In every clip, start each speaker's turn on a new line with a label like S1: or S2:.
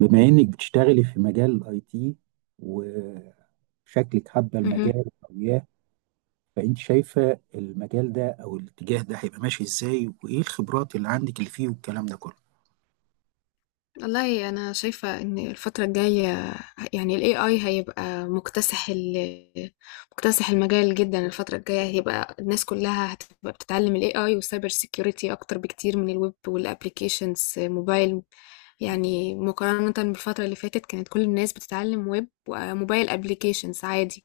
S1: بما انك بتشتغلي في مجال الاي تي، وشكلك حابه
S2: اهم.
S1: المجال وياه. فانت شايفه المجال ده او الاتجاه ده هيبقى ماشي ازاي؟ وايه الخبرات اللي عندك اللي فيه والكلام ده كله؟
S2: والله أنا شايفة إن الفترة الجاية يعني الAI هيبقى مكتسح المجال جدًا. الفترة الجاية هيبقى الناس كلها هتبقى بتتعلم الAI والcyber security أكتر بكتير من الويب والapplications موبايل، يعني مقارنة بالفترة اللي فاتت كانت كل الناس بتتعلم ويب وموبايل applications عادي.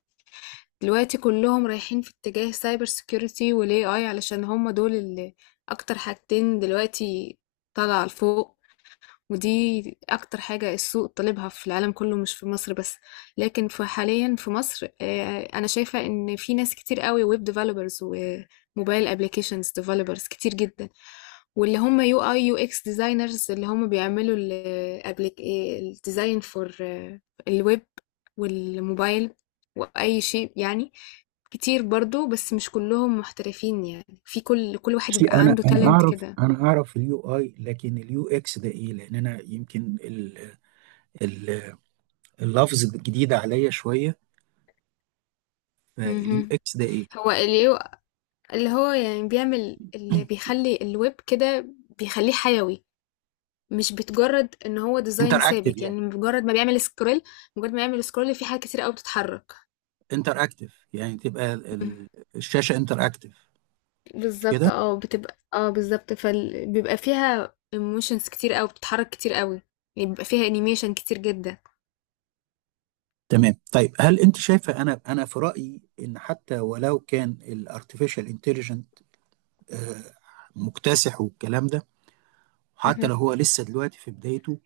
S2: دلوقتي كلهم رايحين في اتجاه cyber security وال AI، علشان هم دول اللي أكتر حاجتين دلوقتي طالعة لفوق. ودي أكتر حاجة السوق طالبها في العالم كله، مش في مصر بس. لكن في حاليا في مصر آه، أنا شايفة إن في ناس كتير قوي ويب ديفلوبرز وموبايل أبليكيشنز ديفلوبرز كتير جدا، واللي هم يو اي يو اكس ديزاينرز، اللي هم بيعملوا الديزاين فور الويب والموبايل واي شيء يعني. كتير برضو، بس مش كلهم محترفين، يعني في كل واحد
S1: بصي،
S2: بيبقى
S1: انا
S2: عنده
S1: انا
S2: تالنت
S1: اعرف
S2: كده.
S1: انا اعرف اليو اي، لكن اليو اكس ده ايه؟ لان انا يمكن ال ال اللفظ الجديد عليا شويه. فاليو
S2: مهم.
S1: اكس ده ايه؟
S2: هو ال اللي هو يعني بيعمل اللي بيخلي الويب كده، بيخليه حيوي، مش بتجرد ان هو ديزاين
S1: انتر اكتف
S2: ثابت.
S1: يعني.
S2: يعني مجرد ما بيعمل سكرول، مجرد ما يعمل سكرول، في حاجات كتير قوي بتتحرك.
S1: انتر اكتف يعني تبقى
S2: مم.
S1: الشاشه انتر اكتف، مش
S2: بالظبط،
S1: كده؟
S2: اه بتبقى اه بالظبط، فبيبقى فيها ايموشنز كتير قوي، بتتحرك كتير قوي، يعني بيبقى فيها انيميشن كتير
S1: تمام. طيب، هل انت شايفه، انا في رايي ان حتى ولو كان الارتفيشال انتليجنت مكتسح والكلام ده، حتى
S2: جدا.
S1: لو هو لسه دلوقتي في بدايته،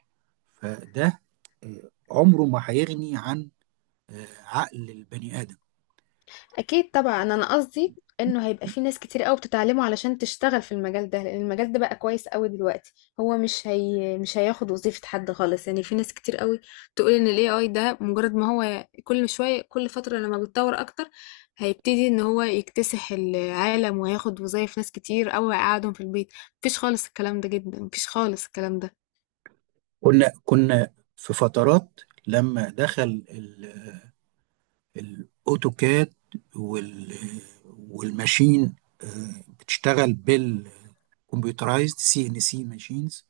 S1: فده عمره ما هيغني عن عقل البني ادم.
S2: اكيد طبعا، انا قصدي انه هيبقى في ناس كتير قوي بتتعلمه علشان تشتغل في المجال ده، لان المجال ده بقى كويس قوي دلوقتي. هو مش هي مش هياخد وظيفة حد خالص. يعني في ناس كتير قوي تقول ان الاي اي ده مجرد ما هو كل شوية، كل فترة لما بيتطور اكتر هيبتدي ان هو يكتسح العالم وهياخد وظايف ناس كتير قوي ويقعدهم في البيت. مفيش خالص الكلام ده جدا، مفيش خالص الكلام ده.
S1: كنا في فترات لما دخل الاوتوكاد وال والماشين، بتشتغل بالكمبيوترايزد سي ان سي ماشينز،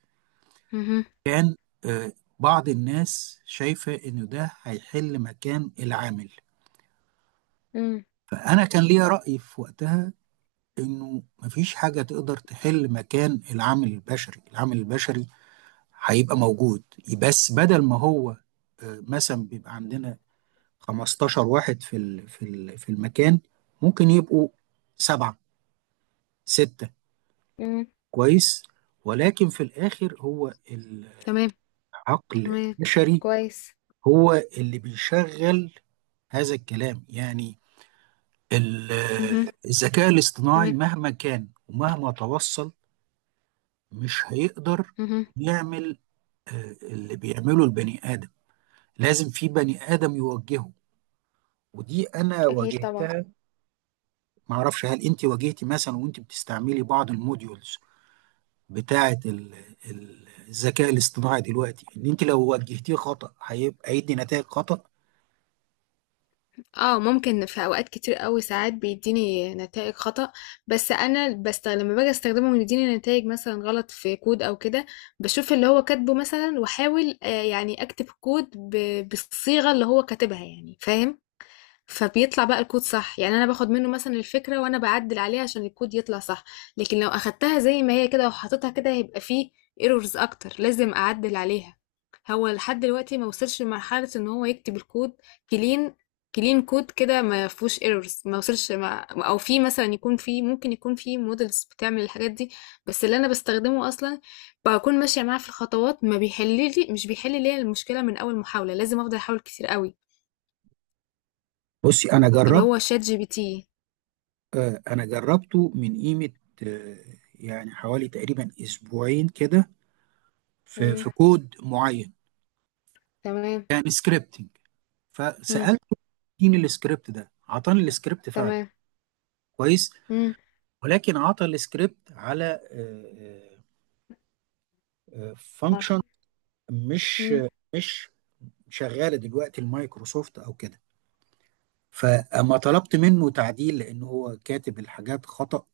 S2: مهم.
S1: كان آه، بعض الناس شايفة إنه ده هيحل مكان العامل.
S2: مم.
S1: فأنا كان ليا رأي في وقتها إنه مفيش حاجة تقدر تحل مكان العامل البشري. العامل البشري هيبقى موجود، بس بدل ما هو مثلا بيبقى عندنا 15 واحد في في المكان، ممكن يبقوا سبعة، ستة.
S2: مم.
S1: كويس. ولكن في الآخر هو
S2: تمام.
S1: العقل
S2: تمام.
S1: البشري،
S2: كويس.
S1: هو اللي بيشغل هذا الكلام. يعني ال-
S2: مهم.
S1: الذكاء الاصطناعي
S2: تمام.
S1: مهما كان ومهما توصل، مش هيقدر
S2: مهم.
S1: يعمل اللي بيعمله البني آدم، لازم في بني آدم يوجهه. ودي أنا
S2: اكيد طبعا.
S1: واجهتها. معرفش هل أنت واجهتي مثلا وأنت بتستعملي بعض الموديولز بتاعة الذكاء الاصطناعي دلوقتي، إن أنت لو وجهتيه خطأ هيبقى هيدي نتائج خطأ.
S2: اه ممكن، في اوقات كتير قوي ساعات بيديني نتائج خطأ. بس انا بست لما باجي استخدمه ويديني نتائج مثلا غلط في كود او كده، بشوف اللي هو كاتبه مثلا واحاول يعني اكتب كود بالصيغة اللي هو كاتبها، يعني فاهم. فبيطلع بقى الكود صح، يعني انا باخد منه مثلا الفكره وانا بعدل عليها عشان الكود يطلع صح. لكن لو اخدتها زي ما هي كده وحطيتها كده هيبقى فيه ايرورز اكتر، لازم اعدل عليها. هو لحد دلوقتي ما وصلش لمرحله ان هو يكتب الكود كلين كلين كود كده ما فيهوش ايرورز. ما وصلش، ما او في مثلا يكون في ممكن يكون في مودلز بتعمل الحاجات دي، بس اللي انا بستخدمه اصلا بكون ماشيه معاه في الخطوات، ما بيحل لي مش بيحل لي المشكله من اول محاوله، لازم افضل احاول كتير قوي.
S1: بصي، أنا
S2: اللي
S1: جربت
S2: هو شات جي بي تي.
S1: آه، انا جربته من قيمة، آه، يعني حوالي تقريبا اسبوعين كده، في
S2: إمم،
S1: في كود معين،
S2: تمام،
S1: كان سكريبتنج،
S2: إمم،
S1: فسألته اديني السكريبت ده، عطاني السكريبت فعلا،
S2: تمام،
S1: كويس،
S2: إمم.
S1: ولكن عطى السكريبت على فانكشن
S2: مرحب.
S1: مش
S2: إمم.
S1: مش شغالة دلوقتي المايكروسوفت او كده. فاما طلبت منه تعديل، لان هو كاتب الحاجات خطأ،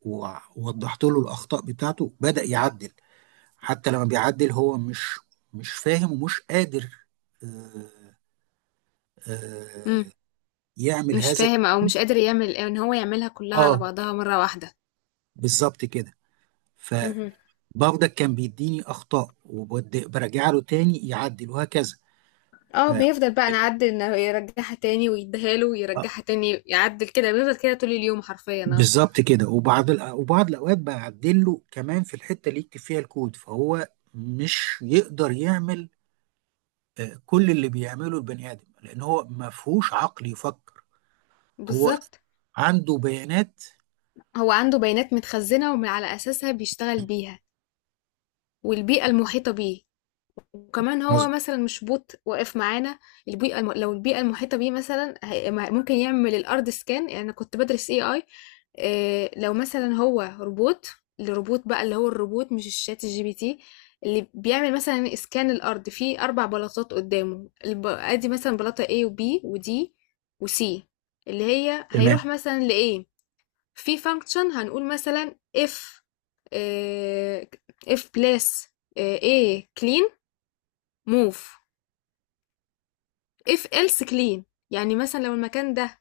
S1: ووضحت له الاخطاء بتاعته بدأ يعدل. حتى لما بيعدل هو مش فاهم ومش قادر آه،
S2: إمم،
S1: آه، يعمل
S2: مش
S1: هذا.
S2: فاهم أو مش قادر يعمل، إن هو يعملها كلّها على
S1: اه،
S2: بعضها مرّة واحدة.
S1: بالظبط كده.
S2: اهم،
S1: فبرضك كان بيديني اخطاء، وبرجع له تاني يعدل، وهكذا. ف
S2: بيفضل بقى نعدّل، إن يرجّعها تاني ويدّيها له
S1: آه،
S2: ويرجّعها تاني، يعدّل كده، بيفضل كده طول اليوم حرفيًا آه.
S1: بالظبط كده. وبعض الاوقات بعدل له كمان في الحته اللي يكتب فيها الكود، فهو مش يقدر يعمل كل اللي بيعمله البني ادم، لان هو ما فيهوش عقل يفكر. هو
S2: بالضبط،
S1: عنده بيانات.
S2: هو عنده بيانات متخزّنة ومن على أساسها بيشتغل بيها، والبيئة المحيطة بيه. وكمان هو
S1: مظبوط.
S2: مثلا مش بوت واقف معانا. لو البيئة المحيطة بيه مثلا ممكن يعمل الأرض سكان. يعني أنا كنت بدرس اي اي. إيه، لو مثلا هو روبوت، الروبوت بقى، اللي هو الروبوت مش الشات الجي بي تي، اللي بيعمل مثلا اسكان الارض في اربع بلاطات قدامه. ادي مثلا بلاطه A و B و D و C، اللي هي
S1: تمام.
S2: هيروح مثلا ل A. في فانكشن هنقول مثلا if، آه، if place، A clean move، if else clean. يعني مثلا لو المكان ده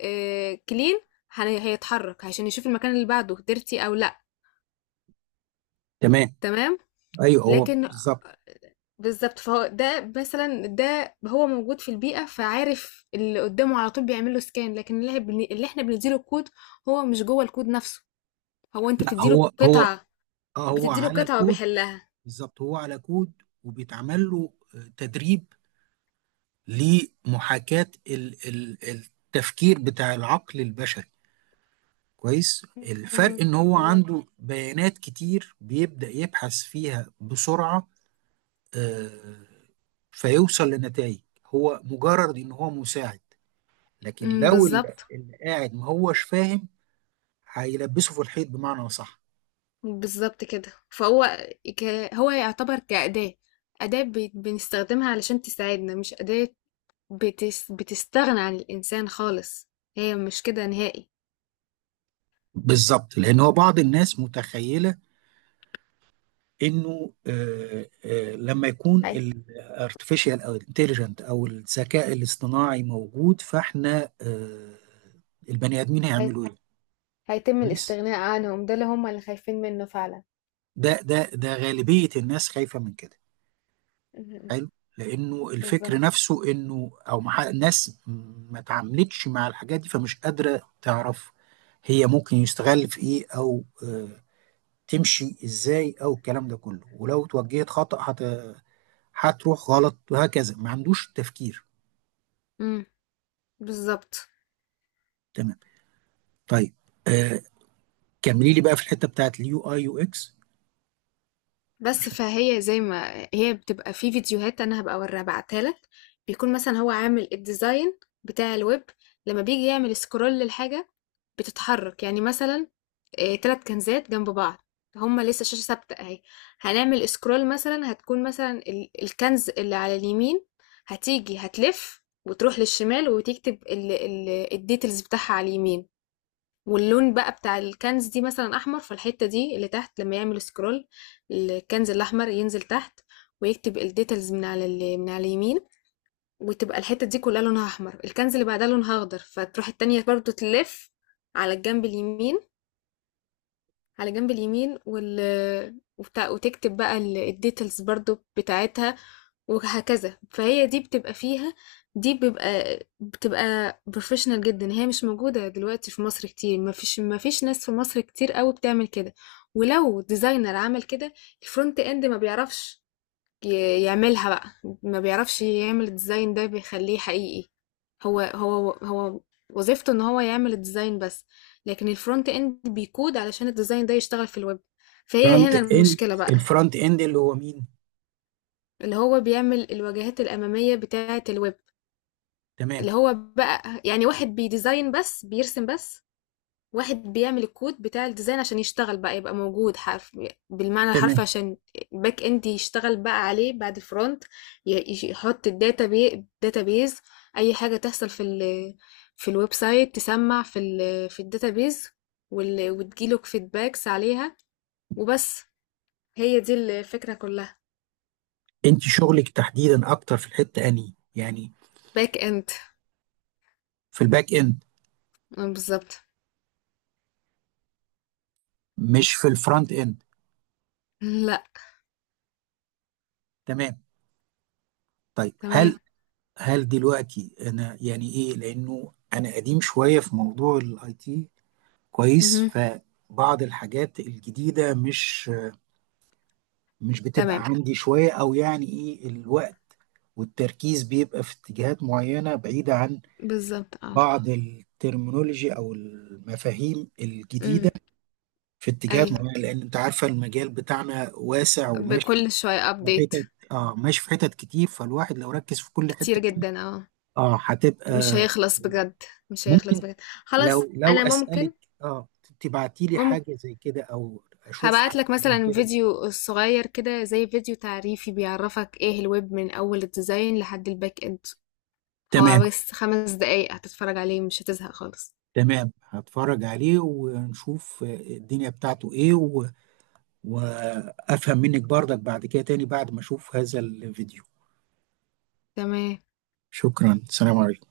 S2: clean، هيتحرك عشان يشوف المكان اللي بعده dirty او لا.
S1: تمام.
S2: تمام.
S1: ايوه، هو
S2: لكن
S1: بالظبط.
S2: بالظبط، فهو ده مثلا، ده هو موجود في البيئة فعارف اللي قدامه على طول، بيعمل له سكان. لكن اللي احنا بنديله الكود، هو مش جوه الكود نفسه، هو انت
S1: لا،
S2: بتديله قطعة،
S1: هو
S2: بتديله
S1: على
S2: قطعة
S1: كود.
S2: وبيحلها.
S1: بالظبط، هو على كود، وبيتعمل له تدريب لمحاكاة التفكير بتاع العقل البشري. كويس.
S2: مهم.
S1: الفرق ان هو
S2: تمام.
S1: عنده بيانات كتير، بيبدأ يبحث فيها بسرعة، آه، فيوصل لنتائج. هو مجرد ان هو مساعد، لكن لو اللي
S2: بالظبط.
S1: اللي قاعد ما هوش فاهم هيلبسه في الحيط، بمعنى صح.
S2: بالظبط كده. ك... هو يعتبر كأداة، أداة بنستخدمها علشان تساعدنا، مش أداة بتستغنى عن الإنسان خالص. هي مش كده نهائي.
S1: بالظبط. لان هو بعض الناس متخيله انه لما يكون
S2: هي...
S1: الارتفيشال او الانتليجنت او الذكاء الاصطناعي موجود، فاحنا البني ادمين
S2: هي...
S1: هيعملوا ايه؟
S2: هيتم
S1: كويس.
S2: الاستغناء عنهم، ده اللي هم اللي خايفين منه فعلا.
S1: ده غالبيه الناس خايفه من كده.
S2: م- م.
S1: حلو. لانه الفكر
S2: بالظبط.
S1: نفسه انه الناس ما تعاملتش مع الحاجات دي، فمش قادره تعرف هي ممكن يستغل في ايه، او تمشي ازاي، او الكلام ده كله. ولو توجهت خطأ، هتروح غلط، وهكذا، ما عندوش تفكير.
S2: امم بالظبط.
S1: تمام. طيب، آه كملي لي بقى في الحته بتاعت اليو اي يو اكس.
S2: بس
S1: عشان،
S2: فهي زي ما هي بتبقى في فيديوهات، انا هبقى اوريها ابعتها لك. بيكون مثلا هو عامل الديزاين بتاع الويب، لما بيجي يعمل سكرول للحاجة بتتحرك. يعني مثلا آه، تلات كنزات جنب بعض، هما لسه شاشة ثابتة اهي. هنعمل سكرول مثلا، هتكون مثلا الكنز اللي على اليمين هتيجي هتلف وتروح للشمال، وتكتب الديتيلز بتاعها على اليمين. واللون بقى بتاع الكنز دي مثلا احمر، فالحته دي اللي تحت لما يعمل سكرول الكنز الاحمر ينزل تحت، ويكتب الديتيلز من على من على اليمين، وتبقى الحته دي كلها لونها احمر. الكنز اللي بعدها لونها اخضر، فتروح التانية برضو تلف على الجنب اليمين، على جنب اليمين، وال... وبتاع وتكتب بقى الديتيلز برضو بتاعتها، وهكذا. فهي دي بتبقى فيها، دي بيبقى بتبقى بروفيشنال جدا. هي مش موجودة دلوقتي في مصر كتير، ما فيش ناس في مصر كتير قوي بتعمل كده. ولو ديزاينر عمل كده، الفرونت اند ما بيعرفش يعملها بقى، ما بيعرفش يعمل الديزاين ده بيخليه حقيقي. هو وظيفته ان هو يعمل الديزاين بس، لكن الفرونت اند بيكود علشان الديزاين ده يشتغل في الويب. فهي
S1: فرونت
S2: هنا
S1: اند،
S2: المشكلة بقى.
S1: الفرونت اند اللي هو مين؟
S2: اللي هو بيعمل الواجهات الأمامية بتاعة الويب،
S1: تمام.
S2: اللي هو بقى يعني واحد بيديزاين بس، بيرسم بس، واحد بيعمل الكود بتاع الديزاين عشان يشتغل بقى، يبقى موجود حرف، بالمعنى الحرفي،
S1: تمام،
S2: عشان الباك اند يشتغل بقى عليه بعد الفرونت، يحط الداتا بي داتا بيز، اي حاجه تحصل في في الويب سايت تسمع في في الداتا بيز، وتجيله فيدباكس عليها، وبس. هي دي الفكره كلها.
S1: انت شغلك تحديدا اكتر في الحته، اني يعني،
S2: باك اند.
S1: في الباك اند،
S2: آه، بالظبط
S1: مش في الفرونت اند.
S2: لا.
S1: تمام. طيب،
S2: تمام.
S1: هل دلوقتي انا يعني ايه، لانه انا قديم شويه في موضوع الاي تي. كويس.
S2: مهم.
S1: فبعض الحاجات الجديده مش بتبقى
S2: تمام.
S1: عندي شويه، او يعني ايه، الوقت والتركيز بيبقى في اتجاهات معينة بعيدة عن
S2: بالظبط اه.
S1: بعض الترمينولوجي أو المفاهيم الجديدة
S2: امم.
S1: في اتجاهات
S2: ايوه،
S1: معينة، لأن أنت عارفة المجال بتاعنا واسع وماشي
S2: بكل شويه
S1: في
S2: ابديت.
S1: حتت، ماشي في حتت كتير، فالواحد لو ركز في كل
S2: كتير
S1: حتة فيه،
S2: جدا اه.
S1: هتبقى
S2: مش هيخلص بجد، مش هيخلص
S1: ممكن،
S2: بجد.
S1: لو
S2: خلاص.
S1: لو
S2: انا
S1: أسألك
S2: ممكن.
S1: آه تبعتي لي
S2: ممكن.
S1: حاجة زي كده، أو أشوف
S2: هبعت
S1: حاجة
S2: لك
S1: زي
S2: مثلا
S1: كده.
S2: فيديو صغير كده، زي فيديو تعريفي بيعرفك ايه الويب من اول الديزاين لحد الباك اند. هو
S1: تمام.
S2: بس 5 دقايق هتتفرج عليه، مش هتزهق خالص.
S1: تمام، هتفرج عليه ونشوف الدنيا بتاعته إيه، وافهم منك برضك بعد كده تاني بعد ما اشوف هذا الفيديو.
S2: تمام.
S1: شكرا، سلام عليكم.